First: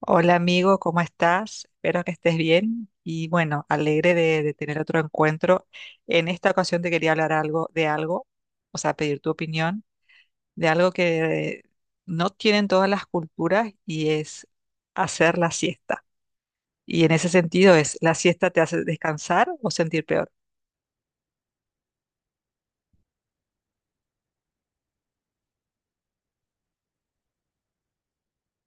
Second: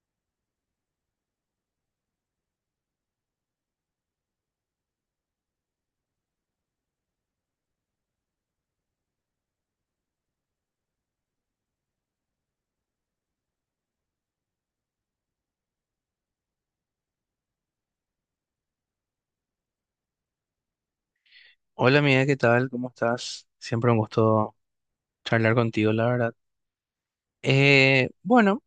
Hola amigo, ¿cómo estás? Espero que estés bien y bueno, alegre de tener otro encuentro. En esta ocasión te quería hablar algo de algo, o sea, pedir tu opinión de algo que no tienen todas las culturas y es hacer la siesta. Y en ese sentido es, ¿la siesta te hace descansar o sentir peor? Hola amiga, ¿qué tal? ¿Cómo estás? Siempre un gusto charlar contigo, la verdad. Bueno,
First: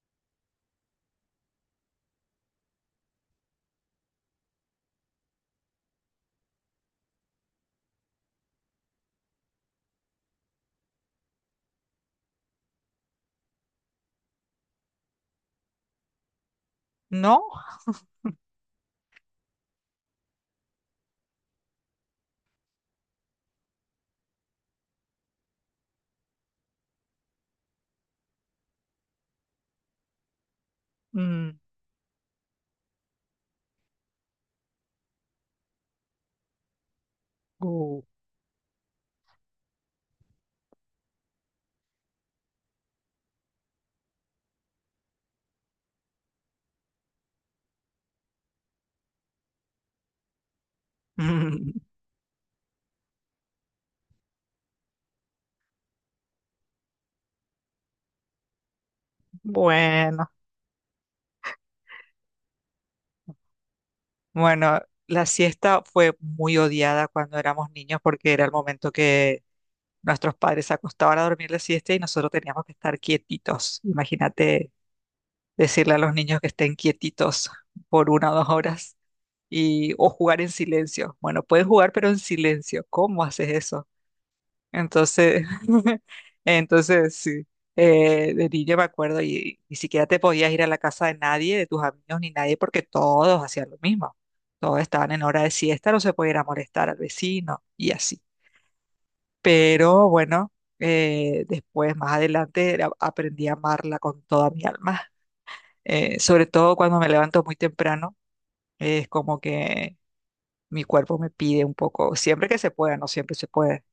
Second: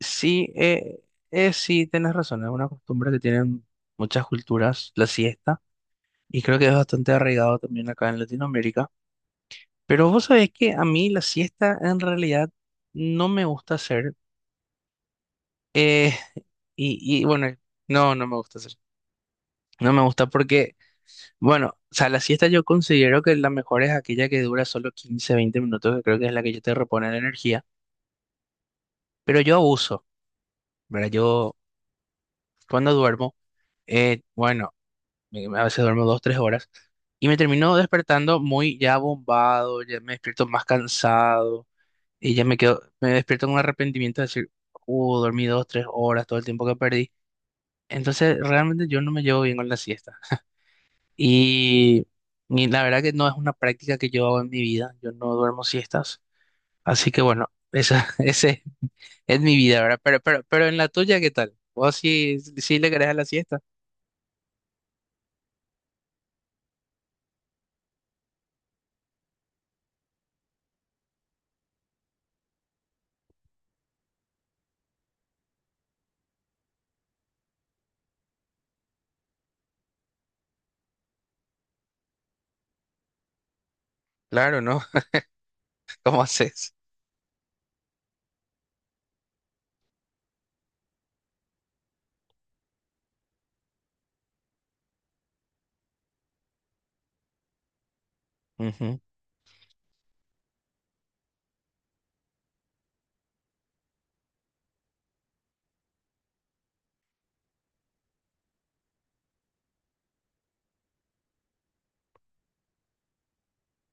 sí, sí, tenés razón, es una costumbre que tienen muchas culturas, la siesta, y creo que es bastante arraigado también acá en Latinoamérica. Pero vos sabés que a mí la siesta en realidad no me gusta hacer, eh, y ¿No? bueno, no, no me gusta hacer. No me gusta porque, bueno, o sea, la siesta yo considero que la mejor es aquella que dura solo 15, 20 minutos, que creo que es la que yo te repone la energía. Pero yo abuso, ¿verdad? Yo Mm. cuando duermo, bueno, a veces duermo 2, 3 horas y me termino uh, despertando muy ya bombado, ya me despierto más cansado y ya me quedo, me despierto con un arrepentimiento de decir, dormí 2, 3 horas, todo el tiempo que perdí. Entonces, realmente yo no me llevo bien con la siesta. mm, Y, y la verdad que no es una práctica que yo hago en mi vida, yo no duermo siestas. Así que bueno, ese es mi vida, ¿verdad? Pero, bueno, pero, pero en la tuya, ¿qué tal? ¿Vos sí, sí le querés a la siesta? bueno, la siesta fue muy odiada cuando éramos niños porque era el momento. Nuestros padres se acostaban a dormir la siesta y nosotros teníamos que estar quietitos. Imagínate decirle a los niños que estén quietitos por una o 2 horas y, o jugar en silencio. Bueno, pueden jugar, pero en silencio. ¿Cómo haces eso? Claro, ¿no? Entonces, ¿Cómo haces? entonces sí, de niño me acuerdo y ni siquiera te podías ir a la casa de nadie, de tus amigos ni nadie, porque todos hacían lo mismo. Todos estaban en hora de siesta, no se podía ir a molestar al vecino y así. Ujú, Pero bueno, después, más adelante, aprendí a amarla con toda mi alma. Sobre todo cuando me levanto muy temprano, es como que mi cuerpo me pide un poco, siempre que se pueda, no siempre se puede.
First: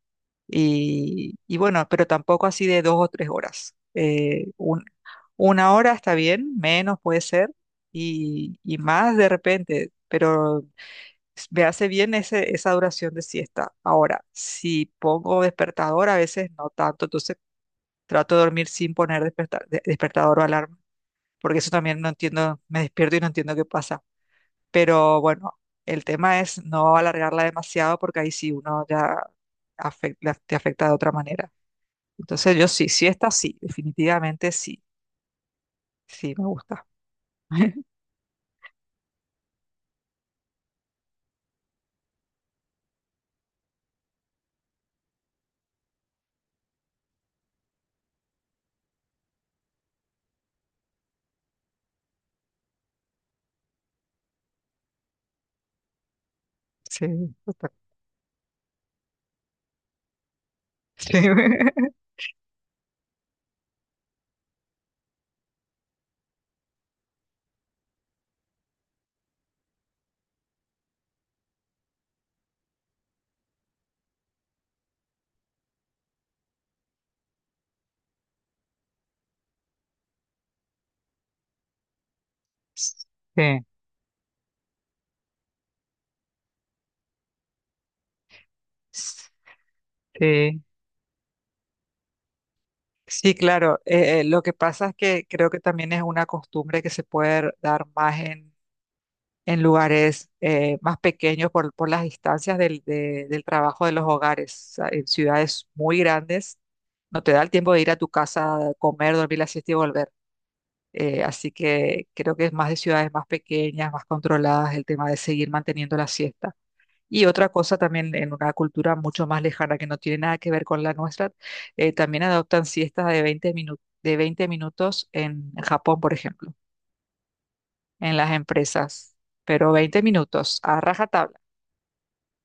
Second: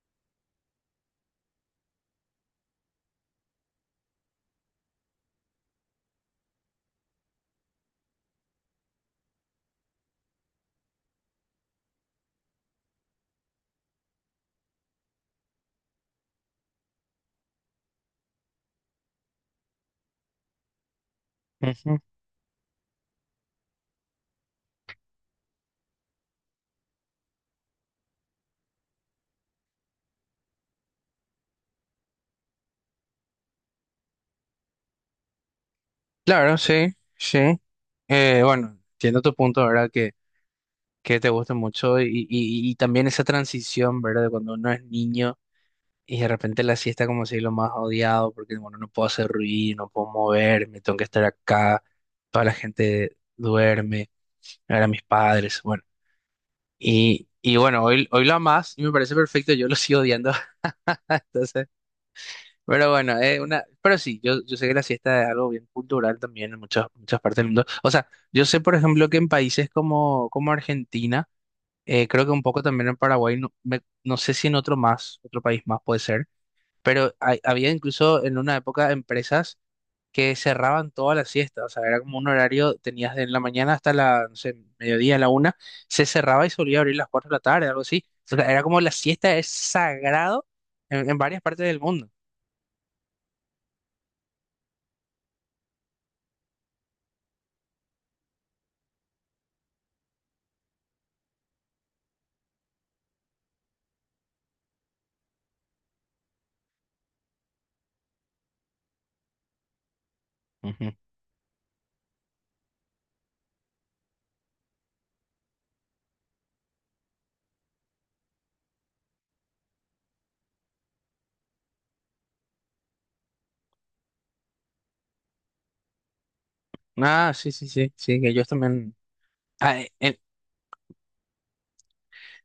Y bueno, pero tampoco así de 2 o 3 horas. Una hora está bien, menos puede ser, y más de repente, pero me hace bien ese, esa duración de siesta. Ahora, si pongo despertador, a veces no tanto. Entonces trato de dormir sin poner despertador o alarma, porque eso ujú. también no entiendo, me despierto y no entiendo qué pasa. Pero bueno, el tema es no alargarla demasiado porque ahí sí uno ya te afecta de otra manera. Entonces yo sí, siesta sí, definitivamente sí, sí, me Claro, gusta. sí, sí. Bueno, entiendo tu punto, ¿verdad? Que te gusta mucho y también esa transición, ¿verdad? De cuando uno es niño y de repente la siesta como si es lo más odiado porque, bueno, no puedo hacer ruido, no puedo moverme, tengo que estar acá, toda la gente duerme, ahora mis padres, bueno. Sí, Y total. bueno, hoy lo amas y me parece perfecto, yo lo sigo odiando. Sí. Entonces, pero bueno, pero sí, yo sé que la siesta es algo bien cultural también en muchas, muchas partes del mundo. O sea, yo sé, por ejemplo, que en países como, como Argentina, creo que un poco también en Paraguay, no, no sé si en otro más, otro país más puede ser, pero había incluso en una época empresas que cerraban toda la siesta. O sea, era como un horario, tenías de la Sí. mañana hasta la, no sé, mediodía, la una, se cerraba y solía abrir las 4 de la tarde, algo así. O sea, era como la siesta es sagrado Sí. en varias partes del mundo. Sí, claro. Lo que pasa es que creo que también es una costumbre que se puede dar más en lugares más pequeños por las distancias del trabajo de los hogares. O sea, en ciudades muy grandes no te da el tiempo de ir a tu casa, comer, dormir la siesta y volver. Así que creo que es más de ciudades más pequeñas, más controladas, el tema de seguir manteniendo la siesta. Y otra cosa también en una cultura mucho más lejana que no tiene nada que ver con la nuestra, también adoptan siestas de 20 minutos, de 20 minutos en Japón, por ejemplo, Ah, sí, sí, sí, en sí, que las ellos también. empresas, pero Ah, 20 minutos a rajatabla.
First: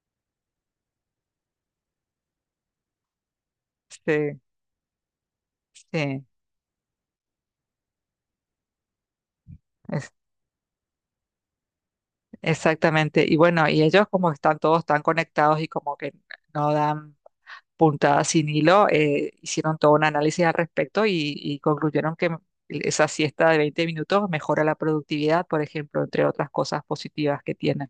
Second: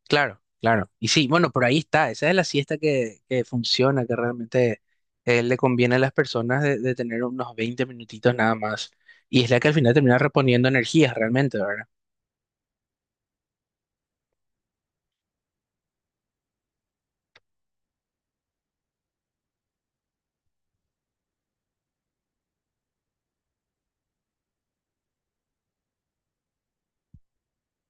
claro, claro. Y sí, bueno, por ahí está. Esa es la siesta que funciona, que Sí, realmente le conviene a las sí, personas de tener unos 20 minutitos nada más. Y es la que al final es- termina reponiendo energías realmente, ¿verdad? exactamente. Y bueno, y ellos como están todos tan conectados y como que no dan puntada sin hilo, hicieron todo un análisis al respecto y concluyeron que esa siesta de 20 minutos mejora la productividad, por ejemplo, entre otras cosas positivas que tienen.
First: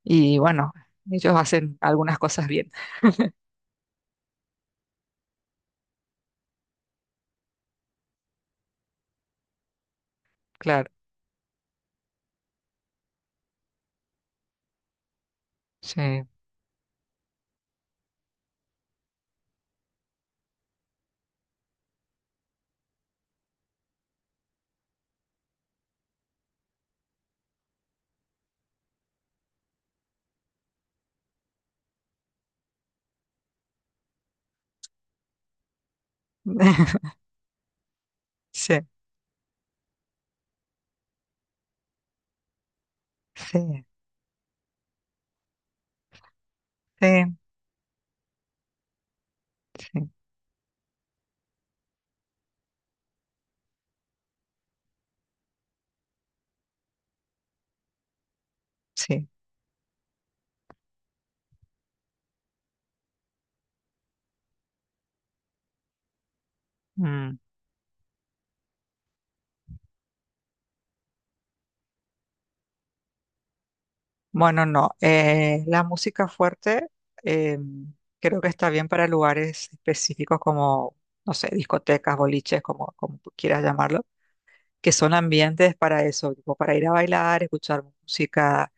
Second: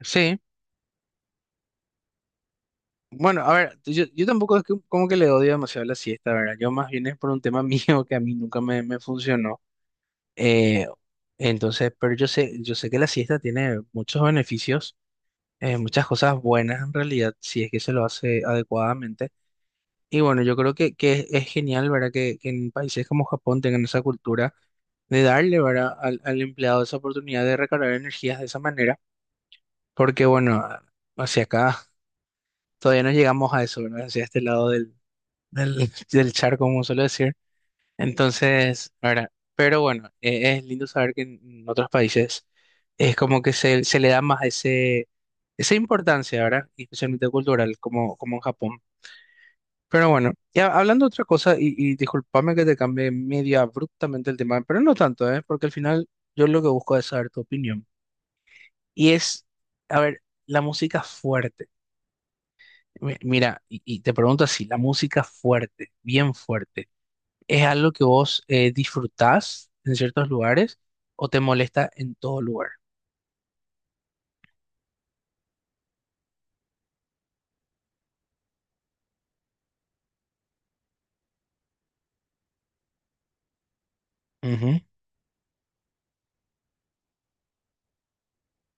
Sí. Y bueno, ellos hacen algunas cosas bien, Bueno, a ver, yo tampoco es que, como que le odio demasiado la siesta, ¿verdad? Yo más bien es por un tema mío que a mí nunca me funcionó. Eh, claro. entonces, pero yo sé que la siesta tiene muchos beneficios muchas Sí, cosas buenas en realidad, si es que se lo hace adecuadamente. Y bueno, yo creo que es genial, ¿verdad? Que en países como Japón tengan esa cultura de darle, ¿verdad? Al empleado esa oportunidad de recargar energías de esa manera, porque bueno, hacia acá todavía no llegamos a eso, ¿verdad? Hacia este lado del, del charco, como suelo decir. sí, Entonces, ahora, pero bueno, es lindo saber que en otros países es como que se, sí, se le da más ese, esa importancia, ¿verdad? Y especialmente sí, cultural, como, como en Japón. Pero sí, bueno, ya hablando de otra cosa, y discúlpame que te cambie medio abruptamente el tema, pero no tanto, ¿eh? Porque al final yo lo que busco es saber tu opinión. Y sí. es, a ver, la música fuerte. Mira, y te pregunto así, la música fuerte, bien fuerte. Mm. ¿Es algo que vos disfrutás en ciertos lugares o te molesta en todo lugar? Bueno, no. La música fuerte, eh, creo que está bien para lugares específicos como, no sé, discotecas, boliches, como tú quieras llamarlo, Ujú. que son ambientes para eso, tipo para ir a bailar, escuchar música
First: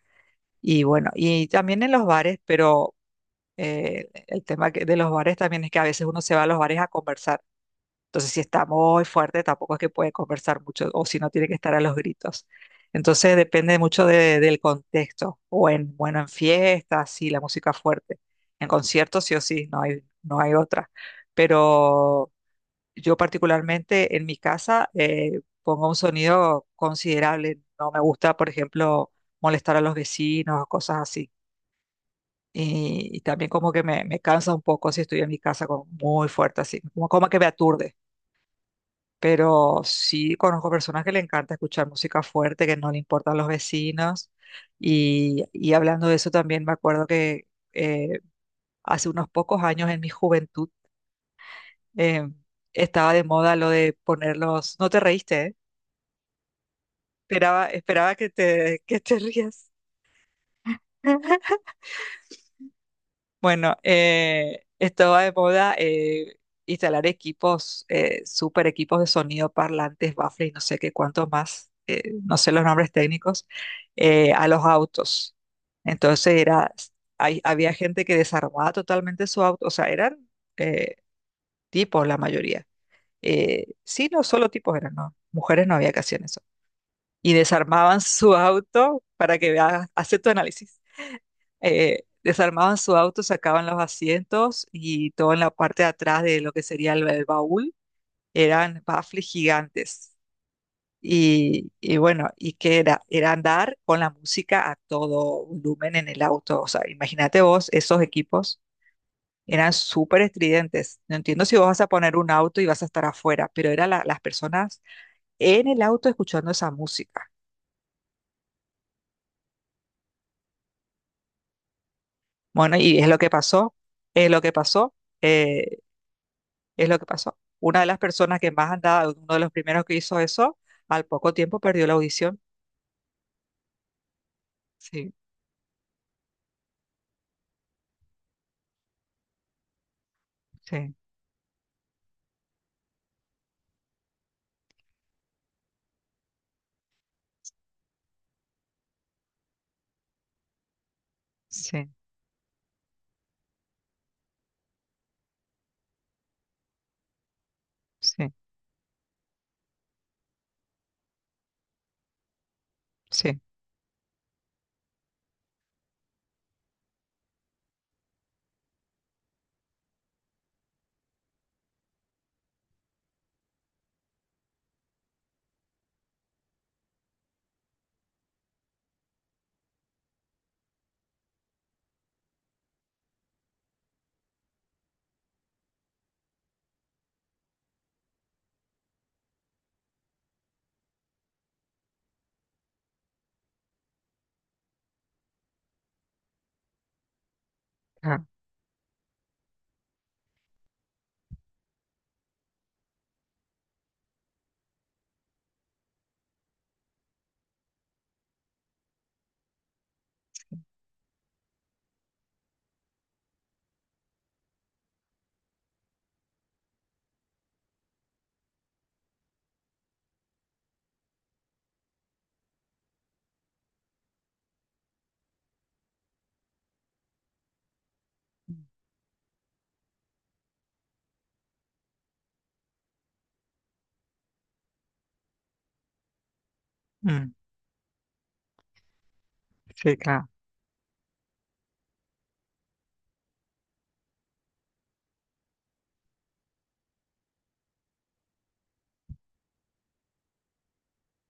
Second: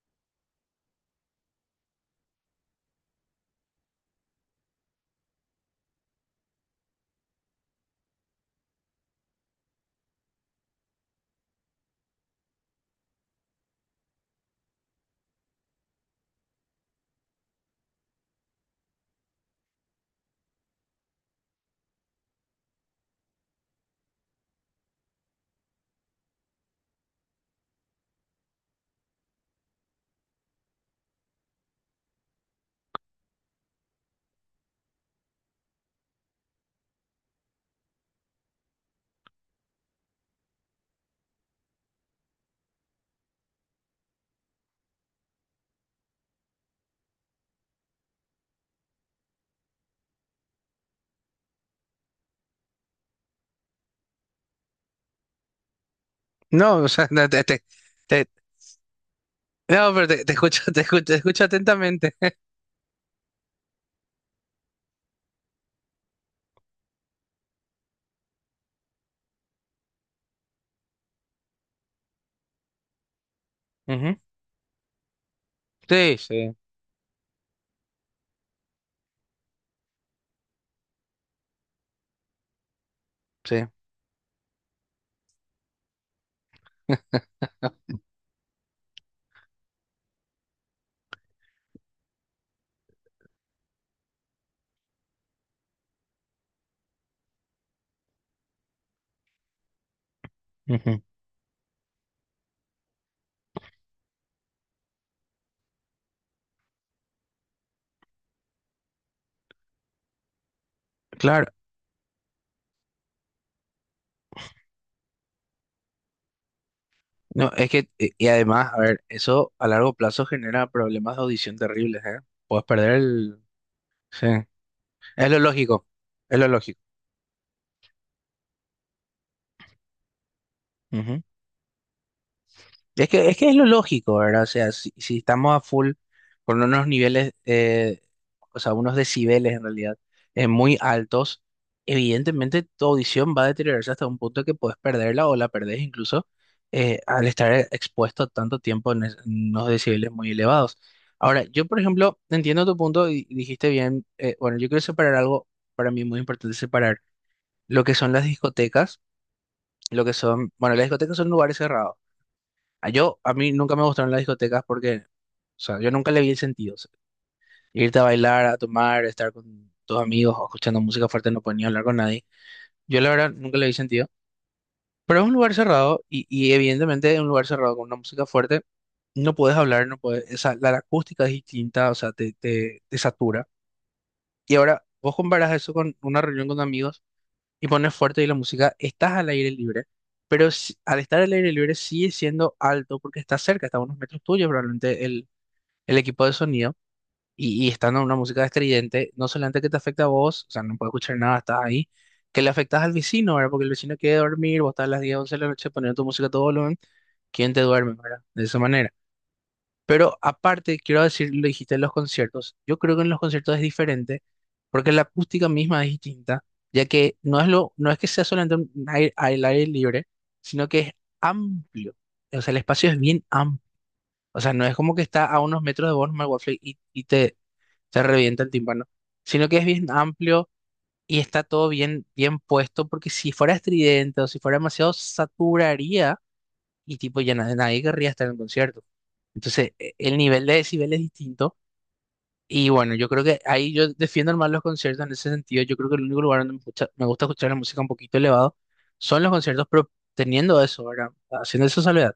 y bueno, y también en los bares, pero el tema de los bares también es que a veces uno se va a los bares a conversar. Entonces, si está muy fuerte, tampoco es que puede conversar mucho o si no tiene que estar a los gritos. Entonces, depende mucho del contexto o en, bueno, en fiestas, sí, la música fuerte. En conciertos, sí o sí, no hay, no hay otra. Pero yo particularmente en mi casa pongo un sonido considerable. No me gusta, por ejemplo, molestar a los vecinos o cosas así. Y también como que me cansa un poco si estoy en mi casa con muy fuerte así, como que me aturde, pero sí conozco personas que le encanta escuchar música fuerte, que no le importan los vecinos. Y hablando de eso también me acuerdo que eh, hace unos pocos años en mi juventud eh, estaba de moda lo de poner los. No te reíste, ¿eh? No, o sea, no, Esperaba te- que te rías. no, pero te escucho, te escucho atentamente. Bueno, esto va de moda, instalar equipos, super equipos de sonido, parlantes, baffles y no sé qué cuánto más, no sé los nombres técnicos, Ujú. A los autos. Sí, Entonces sí, era, había gente que desarmaba totalmente su auto, o sea, eran eh, tipos la mayoría. sí. Sí, no solo tipos eran, no, mujeres no había que hacer eso. Y desarmaban su auto para que veas, hace tu análisis, desarmaban su auto, sacaban los asientos y todo en la parte de atrás de lo que sería el baúl eran baffles gigantes. Ujú. Y bueno, ¿y qué era? Era andar con la música a todo volumen en el auto. O sea, imagínate vos, esos equipos eran súper estridentes. No entiendo Claro. si vos vas a poner un auto y vas a estar afuera, pero eran las personas en el auto escuchando esa música. No, es que, y además, a ver, eso a largo plazo genera problemas de audición terribles, ¿eh? Puedes Bueno, perder y es lo que el... pasó, Sí. es lo que pasó. Es lo Eh, lógico, es lo lógico. Es lo que pasó. Una de las personas que más andaba, uno de los primeros que hizo eso, al poco tiempo perdió la audición. Es que es lo lógico, ¿verdad? O sea, si, Sí, si estamos a full con unos niveles, o sea, unos decibeles en realidad, muy sí, altos, evidentemente tu audición va a deteriorarse hasta un punto que puedes perderla o la perdés incluso al estar expuesto tanto tiempo en unos decibeles muy elevados. Ahora, yo, por sí, ejemplo, entiendo tu punto y dijiste bien, bueno, yo quiero separar algo, para mí muy importante separar lo que son las sí, discotecas, lo que son, bueno, las discotecas son lugares cerrados. A sí. mí nunca me gustaron las discotecas porque, o sea, yo nunca le vi el sentido. O sea, irte a bailar, a tomar, estar con tus amigos, o escuchando música fuerte, no podía hablar con nadie. Yo, la verdad, nunca le vi sentido. Pero es un lugar cerrado y evidentemente, en un lugar cerrado con una música fuerte, no puedes hablar, no puedes, la acústica es distinta, o sea, te satura. Y ahora, vos comparas eso con una reunión con amigos y pones fuerte y la música, estás al aire libre. Pero al estar al aire libre sigue siendo alto porque está cerca, está a unos metros tuyos probablemente el equipo de sonido y estando en una Claro. música estridente, no solamente que te afecta a vos, o sea, no puedes escuchar nada, estás ahí, que le afectas al vecino, ¿verdad? Porque el vecino quiere dormir, vos estás a las 10 11 de la noche poniendo tu música a todo volumen, ¿quién te duerme, ¿verdad? De esa manera. Pero aparte, quiero decir, lo dijiste en los conciertos, yo creo que en los conciertos es diferente porque la acústica misma es distinta, ya que no es, no es que sea solamente un aire, al aire libre, sino que es amplio, o sea, el espacio es bien amplio, o sea, no es como que está a unos metros de vos, nomás el Warframe, y te revienta el Mm, tímpano, sino que es bien amplio y está todo bien, bien puesto, porque si fuera estridente o si fuera demasiado, saturaría y tipo mm, ya nadie querría estar en el concierto. Entonces, sí, el claro. nivel de decibel es distinto. Y bueno, yo creo que ahí yo defiendo más los conciertos en ese sentido. Yo creo que el único lugar donde me gusta escuchar la música un poquito elevado son los conciertos, pero teniendo eso, ¿verdad? Haciendo esa salvedad.